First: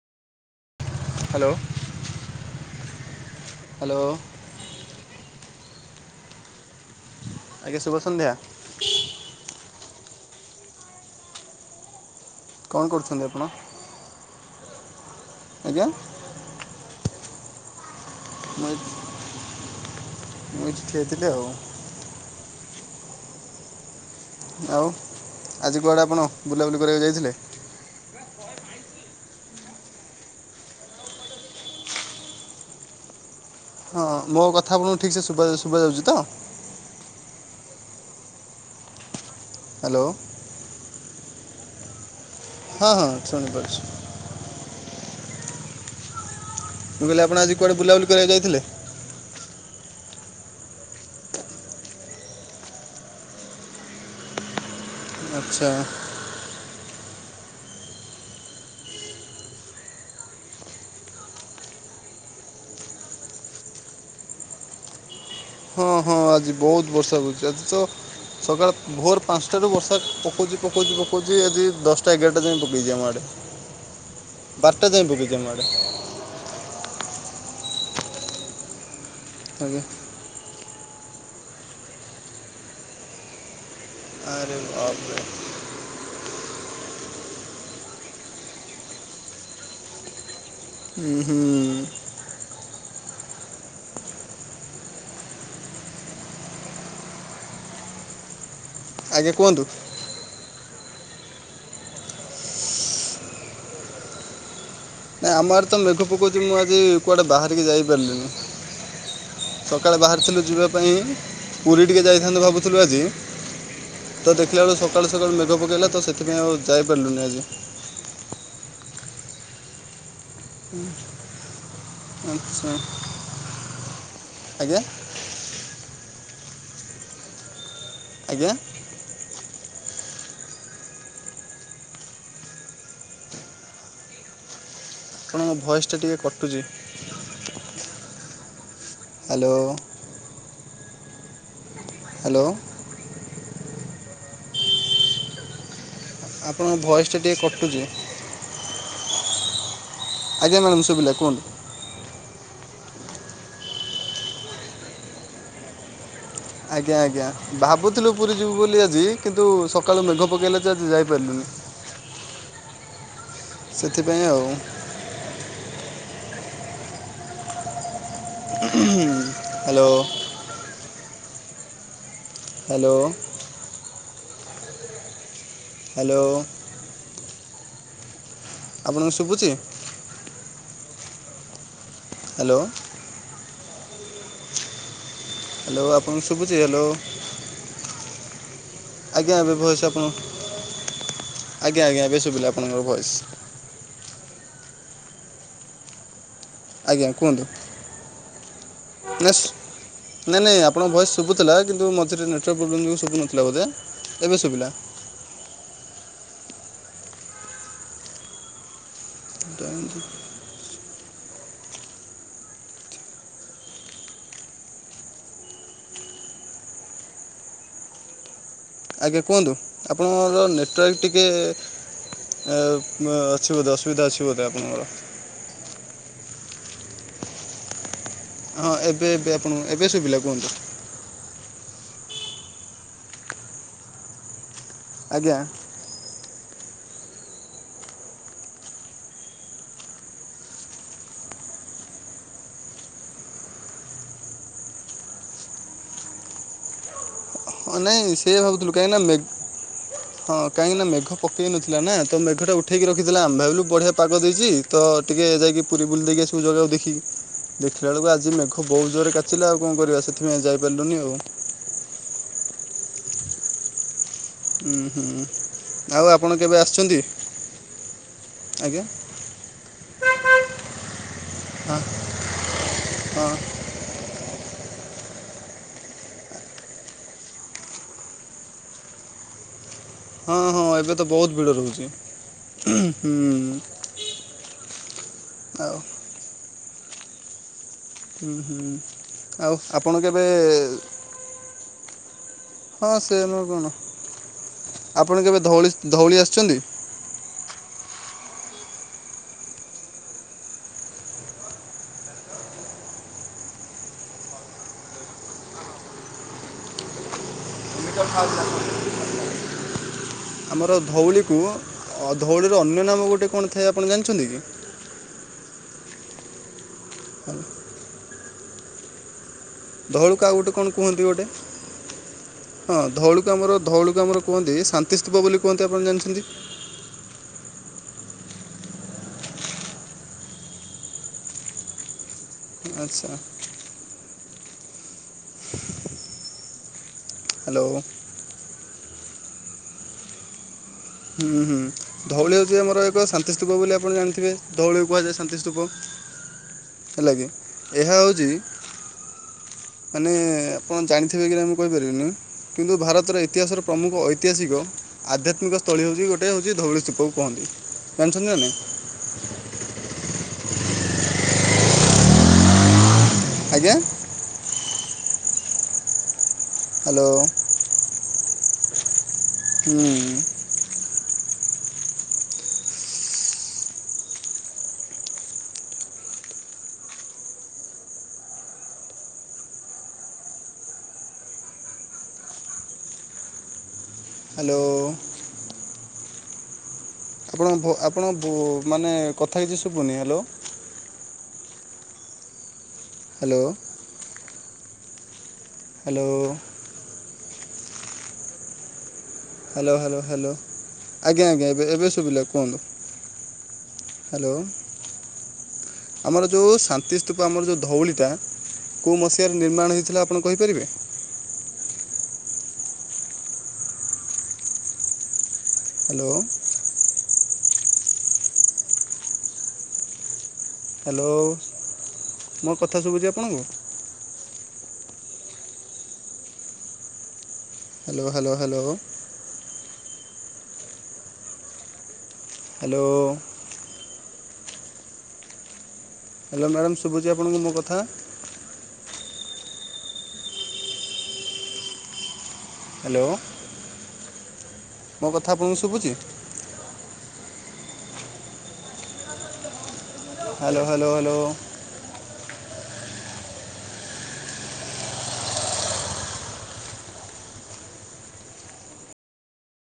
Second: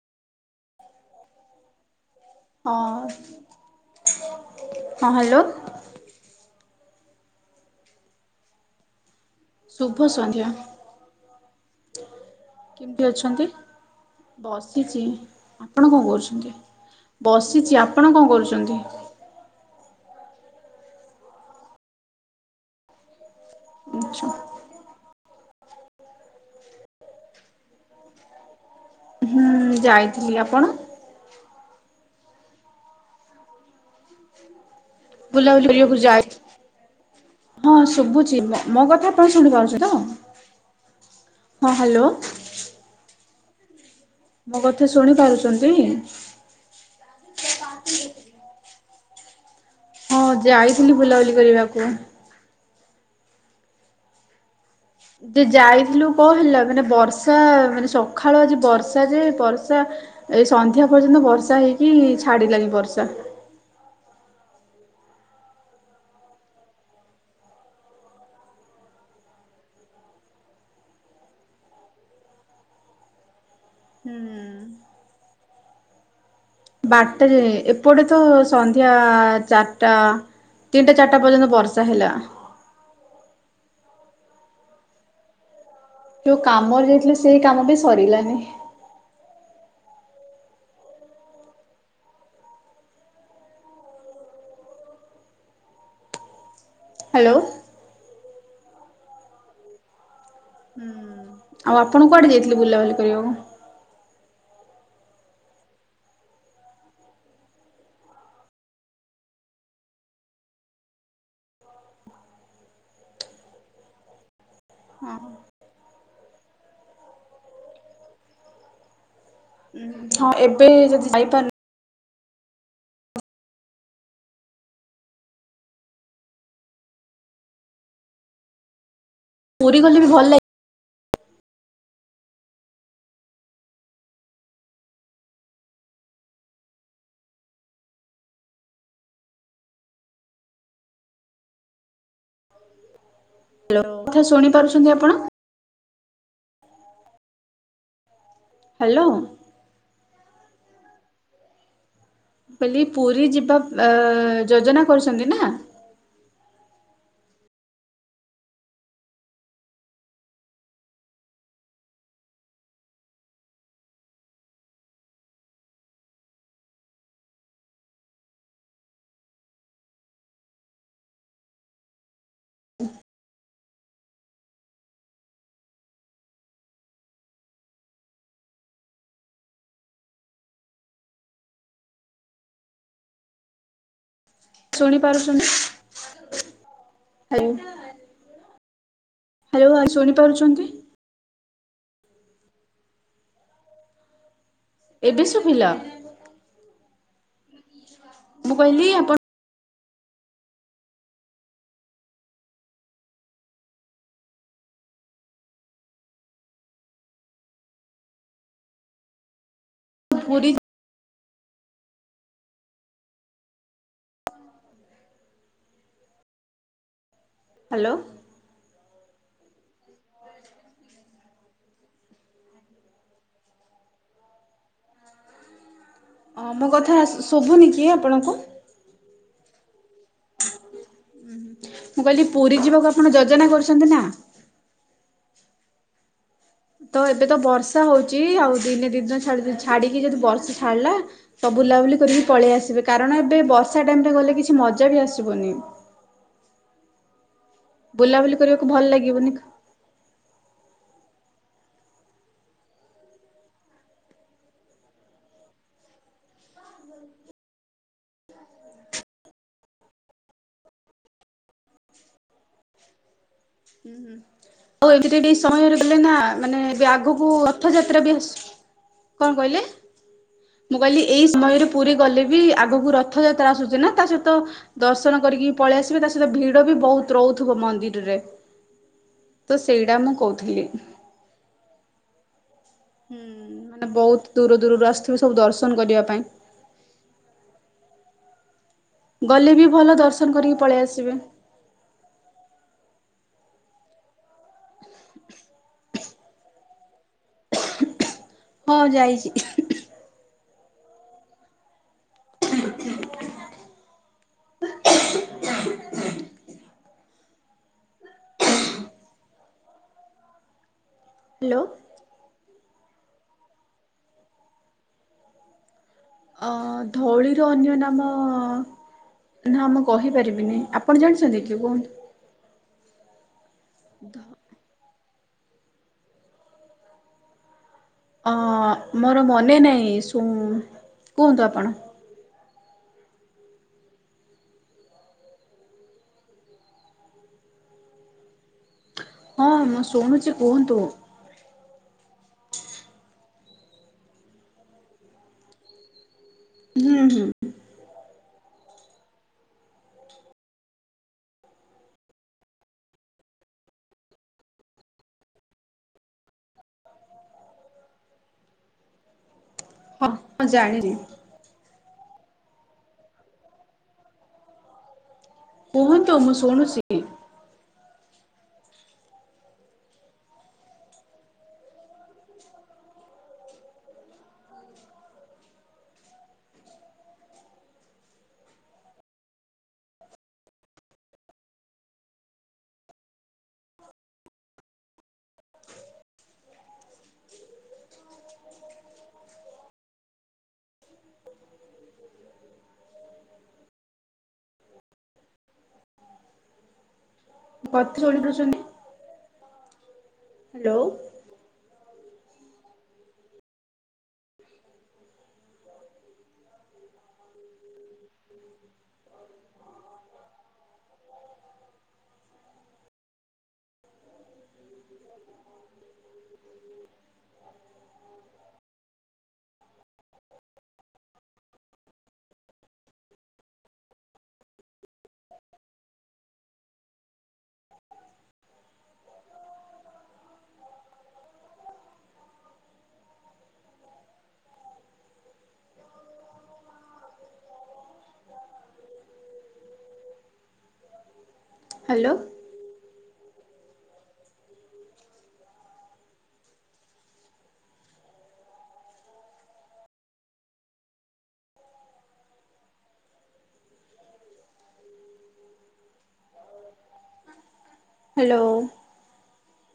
Hello. ହଁ, hello ହଁ hello. ଆଜ୍ଞା ଶୁଭ ସନ୍ଧ୍ୟା। ଶୁଭ ସନ୍ଧ୍ୟା, କଣ କେମିତି କରୁଛନ୍ତି ଆପଣ ଅଛନ୍ତି? ବସିଛି, ଆଜ୍ଞା ଆପଣ କଣ କରୁଛନ୍ତି? ବସିଛି ଆପଣ କଣ ମୁଁ କରୁଚନ୍ତି? ମୁଁ ଏଇଠି ଠିଆ ହେଇଥିଲି ଆଉ। ଆଚ୍ଛା। ଆଉ ଆଜି କୁଆଡ଼େ ଆପଣ ବୁଲାବୁଲି କରିବାକୁ ଯାଇଥିଲେ? ହୁଁ, ଯାଇଥିଲି। ଆପଣ? ହଁ ମୋ କଥା ଆପଣଙ୍କୁ ଠିକ୍ ସେ ଶୁବା ବୁଲାବୁଲି ଶୁବା କରିବାକୁ ଯାଉଚି ତ? ଯାଇ ହଁ ଶୁଭୁଛି, ମୋ ମୋ କଥା ଆପଣ ଶୁଣିପାରୁଛି ତ? ହ୍ୟାଲୋ ହଁ ହ୍ୟାଲୋ। ହଁ ହଁ ଶୁଣିପାରୁଛି। ମୋ କଥା ଶୁଣି ପାରୁଛନ୍ତି। ମୁଁ କହିଲି ଆପଣ ଆଜି କୁଆଡ଼େ ବୁଲାବୁଲି କରିବାକୁ ଯାଇଥିଲେ? ହଁ ଯାଇଥିଲି ବୁଲାବୁଲି କରିବାକୁ। ଯେ ଆଚ୍ଛା ଯାଇଥିଲୁ। କଣ ହେଲା ମାନେ ବର୍ଷା ମାନେ ସକାଳୁ ଆଜି ବର୍ଷା ଯେ ବର୍ଷା। ଏଇ ସନ୍ଧ୍ୟା ପର୍ଯ୍ୟନ୍ତ ବର୍ଷା ହେଇକି ଛାଡିଲାନି ବର୍ଷା। ହଁ-ହଁ ଆଜି ବହୁତ ବର୍ଷା ହଉଛି ଆଜି ତ ସକାଳ ଭୋର ପାଞ୍ଚଟାରୁ ବର୍ଷା ପକଉଛି ପକଉଛି ପକଉଛି ଯଦି ଦଶଟା ଏଗାରଟା ଯାଇଏ ପକଉଛି ଆମ ଆଡ଼େ। ହୁଁ ହୁଁ। ବାରଟା ଯାଇ ପକେଇଚି ଆମ ଆଡେ। ବାରଟା ଏପଟେ ତ ସନ୍ଧ୍ୟା ଆଜ୍ଞା ଚାରିଟା ତିନିଟା ଚାରିଟା ପର୍ଯ୍ୟନ୍ତ ବର୍ଷା ହେଲା। ଆରେ ବାପରେ। ଯୋଉ କାମରେ ଯାଇଥିଲୁ ସେଇ କାମ ବି ସରିଲାନି। ହୁଁ ହୁଁ। ହ୍ୟାଲୋ। ଆଜ୍ଞା କୁହନ୍ତୁ। ଆଉ ଆପଣ କୁଆଡେ ଯାଇଥିଲେ ବୁଲାବୁଲି କରିବାକୁ? ନାଇଁ ଆମର ତ ମେଘ ପକଉଛି ମୁଁ ଆଜି କୁଆଡେ ବାହାରିକି ଯାଇପାରିଲିନି। ସକାଳେ ବାହାରିଥିଲୁ ଯିବା ପାଇଁ ପୁରୀ ଟିକେ ଯାଇଥାନ୍ତୁ ଭାବୁଥିଲୁ ଆଜି। ତ ଦେଖିଲା ବେଳୁ ସକାଳୁ ସକାଳୁ ହଁ ମେଘ ପକେଇଲା ତ ସେଥିପାଇଁ ଆଉ ଯାଇପାରିଲୁନି ଆଜି। ହଁ, ଏବେ ଯଦି ଯାଇପାରୁନ ଆଚ୍ଛା। ଆଜ୍ଞା। ଆଜ୍ଞା। ପୁରୀ ଗଲେ ବି ଭଲ ଲା ଆପଣଙ୍କ ଭଏସ ଟା ଟିକେ କଟୁଛି। ହ୍ୟାଲୋ। ହ୍ୟାଲୋ। ହ୍ୟାଲୋ, ମୋ କଥା ଶୁଣି ପାରୁଛନ୍ତି ଆପଣ? ଆପଣଙ୍କ ଭଏସ୍ ଟା ଟିକେ କଟୁଛି। ହ୍ୟାଲୋ। ଆଜ୍ଞା୍ ମାଡ଼ାମ ଶୁବିଲା କୁହନ୍ତୁ। କହଲି ପୁରୀ ଯିବା ଉଁ ଯୋଜନା କରୁଛନ୍ତି ନା? ଆଜ୍ଞା ଆଜ୍ଞା, ଭାବୁଥିଲୁ ପୁରୀ ଯିବୁ ବୋଲି ଆଜି କିନ୍ତୁ ସକାଳୁ ମେଘ ପକାଇଲା ଯେ ଆଜି ଯାଇପାରିଲୁନି। ସେଥିପାଇଁ ଆଉ। ହ୍ୟାଲୋ। ହ୍ୟାଲୋ। ହ୍ୟାଲୋ। ଆପଣଙ୍କୁ ଶୁଭୁଛି? ହ୍ୟାଲୋ। ଶୁଣିପାରୁଛନ୍ତି? ହ୍ୟାଲୋ, ଆପଣଙ୍କୁ ଶୁଭୁଛି ହ୍ୟାଲୋ। ଆଜ୍ଞା, ଏବେ ଭଏସ୍ ହ୍ୟାଲୋ ଆପଣ ଶୁଣି ପାରୁଛନ୍ତି? ଆଜ୍ଞା ଆଜ୍ଞା ଏବେ ଶୁଭିଲା ଆପଣଙ୍କର ଭଏସ୍। ଏବେ ଶୁଭିଲା? ଆଜ୍ଞା କୁହନ୍ତୁ ମୁଁ କହିଲି ଆପଣ ନେଷ୍ଟ୍। ନହିଁ ନାଇଁ ଆପଣଙ୍କ ଭଏସ୍ ଶୁଭୁଥିଲା କିନ୍ତୁ ମଝିରେ ନେଟୱାର୍କ ପ୍ରୋବ୍ଲେମ୍ ଯେଉଁ ଶୁଥିଲା ବୋଧେ, ଏବେ ଶୁଭିଲା। ଟାଇଁକି ପୁରୀ। ହ୍ୟାଲୋ। ଆଜ୍ଞା କୁହନ୍ତୁ। ଆପଣଙ୍କର ନେଟୱାର୍କ ଟିକେ ଏ ଅଛି ବୋଧେ ଅସୁବିଧା ଅଛି ବୋଧେ ଆପଣଙ୍କର? ହଁ ମୋ କଥା ଶୁଭୁନି କି ଆପଣଙ୍କୁ? ହଁ ଏବେ ଏବେ ଆପଣଙ୍କୁ ଏବେ ସୁବିଲା କୁହନ୍ତୁ। ମୁଁ କହିଲି ପୁରୀ ଯିବାକୁ ଆପଣ ଯୋଜନା କରୁଛନ୍ତି ନା? ଆଜ୍ଞା। ତ ଏବେ ତ ବର୍ଷା ହଉଛି ଆଉ ଦିନେ ଦୁଇ ଦିନ ଛାଡ଼ିକି ଯଦି ବର୍ଷା ଛାଡ଼ିଲା ତ ବୁଲାବୁଲି କରିକି ପଳେଇ ଆସିବେ। କାରଣ ଏବେ ବର୍ଷା ଟାଇମ୍ ରେ ଗଲେ କିଛି ମଜା ବି ଆସିବନି। ହଁ ନାଇଁ ସେ ବୁଲାବୁଲି କରିବାକୁ ଭାବୁଥିଲୁ ଭଲ କାହିଁକିନା ମେ ଲାଗିବନି ହଁ କାହିଁକି ନା ମେଘ ପକେଇ ନଥିଲା ନା, ତ ମେଘଟା ଉଠେଇକି ରଖିଥିଲା। ଆମେ ଭାବିିଲୁ ବଢ଼ିଆ ପାଗ ଦେଇଛି। ତ ଟିକେ ଯାଇକି ପୁରୀ ବୁଲି ଦେଇକି ଆସିବୁ ଜଗାକୁ ଦେଖିକି। ଦେଖିଲା ବେଳକୁ ଆଜି ମେଘ ବହୁତ ଜୋରରେ କାଚିଲା ଆଉ କଣ କରିବା ସେଥିପାଇଁ ଯାଇପାରିଲୁନି ଆଉ। ହୁଁ ହୁଁ। ଆଉ ଉଁ ଏଇ ଦିଟା ହୁଁ। ଟିକେ ସମୟରେ ଗଲେ ଆଉ ନା ଆପଣ କେବେ ଆସିଛନ୍ତି ଆଗକୁ ରଥଯାତ୍ରା ବି ଆସୁଚି। ଆଜ୍ଞା କଣ କହିଲେ ମୁଁ କହିଲି ଏଇ ସମୟରେ ହଁ ପୁରୀ ଗଲେ ବି ଆଗକୁ ହଁ ରଥଯାତ୍ରା ଆସୁଛି ନା ତା ସହିତ ଦର୍ଶନ କରିକି ପଳେଇ ଆସିବେ ତା ସହିତ ଭିଡ ବି ବହୁତ ରହୁଥିବ ମନ୍ଦିରରେ। ତ ସେଇଟା ମୁଁ ହଁ କହୁଥିଲି। ହଁ ଏବେ ତ ବହୁତ ଭିଡ ରହୁଛି। ହୁଁ ମାନେ ବହୁତ ଦୂର ଦୂରରୁ ଆସିଥିବେ ସବୁ ଆଉ ଦର୍ଶନ କରିବା ପାଇଁ। ଉଁ ହୁଁ ଗଲେ ଆଉ ବି ଭଲ ଆପଣ କେବେ ଦର୍ଶନ କରିକି ପଳେଇ ଆସିବେ। ହଁ ସେ ନୁହଁ କଣ ଆପଣ କେବେ ଧଉଳି ଧଉଳି ଆସିଛନ୍ତି? ହଁ ଯାଇଛି। [unintelligible] [unintelligible] ଆମର ଧଉଳିକୁ ହ୍ୟାଲୋ ଧଉଳିର ଅନ୍ୟ ନାମ ଗୋଟେ କଣ ଥାଏ ଆପଣ ଜାଣିଛନ୍ତି କି? ଅ ଧଉଳିର ଅନ୍ୟ ନାମ ନା ମୁଁ ଧଉଳିକୁ ଆଉ ଗୋଟେ କହିପାରିବିନି କ'ଣ ଆପଣ କୁହନ୍ତି ଗୋଟେ ଜାଣିଛନ୍ତି କି କୁହନ୍ତୁ? ହଁ ଧଉଳିକୁଆମର ଧଉଳିକୁ ଆମର କୁହନ୍ତି ଶାନ୍ତି ସ୍ଥୁପ ବୋଲି କୁହନ୍ତି ଆପଣ ଜାଣିଛନ୍ତି। ହଁ ମୋର ମନେ ନାହିଁ ସୁ କୁହନ୍ତୁ ଆପଣ? ଆଚ୍ଛା। ହ୍ୟାଲୋ। ହଁ ମୁଁ ଶୁଣୁଛି କୁହନ୍ତୁ। ହୁଁ ହୁଁ। ଧଉଳି ହେଉଛି ଆମର ଏକ ଶାନ୍ତିସ୍ତୂପ ବୋଲି ଆପଣ ଜାଣିଥିବେ? ଧଉଳି କୁହାଯାଏ ଶାନ୍ତିସ୍ତୂପ। ହୁଁ ହେଲା ହୁଁ କିି ଏହା ହଉଛି ମାନେ ଆପଣ ଜାଣିଥିବେ କି ମୁଁ କହିପାରିବିନି। କିନ୍ତୁ ଭାରତର ଇତିହାସର ପ୍ରମୁଖ ଐତିହାସିକ ଆଧ୍ୟାତ୍ମିକ ସ୍ଥ ତଳି ହଉଛି ଗୋଟେ ହଉଛି ଧଉଳି ସ୍ତୁପକୁ କହନ୍ତି। ଜାଣିଚନ୍ତି ନା ନାଇଁ? ହଁ ହଁ ଜାଣିନି। ଆଜ୍ଞା। କୁହନ୍ତୁ ମୁଁ ଶୁଣୁଚି? ହ୍ୟାଲୋ। ହୁଁ। ହ୍ୟାଲୋ। ଆପଣ ଆପଣ ମାନେ କଥା କିଛି ଶୁଭୁନି। ହ୍ୟାଲୋ? ହ୍ୟାଲୋ। ହ୍ୟାଲୋ? ମୋ କଥା ଶୁଣିପାରୁଛନ୍ତି? Hello hello hello? ହ୍ୟାଲୋ। ଆଜ୍ଞା ଆଜ୍ଞା ଏବେ ଏବେ ଶୁଭିଲା କୁହନ୍ତୁ। ହ୍ୟାଲୋ। ଆମର ଯୋଉ ଶାନ୍ତିସ୍ତୁପ ଆମର ଯୋଉ ଧଉଳିଟା କୋଉ ମସିହାରେ ନିର୍ମାଣ ହୋଇଥିଲା ଆପଣ କହିପାରିବେ? ହ୍ୟାଲୋ। ହ୍ୟାଲୋ ମୋ କଥା ଶୁଭୁଛି ଆପଣଙ୍କୁ? Hello hello hello. Hello. Hello madam ଶୁଭୁଛି ଆପଣଙ୍କୁ ମୋ କଥା? ହ୍ୟାଲୋ। ହ୍ୟାଲୋ। ମୋ କଥା ଆପଣଙ୍କୁ ଶୁଭୁଚି? Hello hello hello. ହ୍ୟାଲୋ।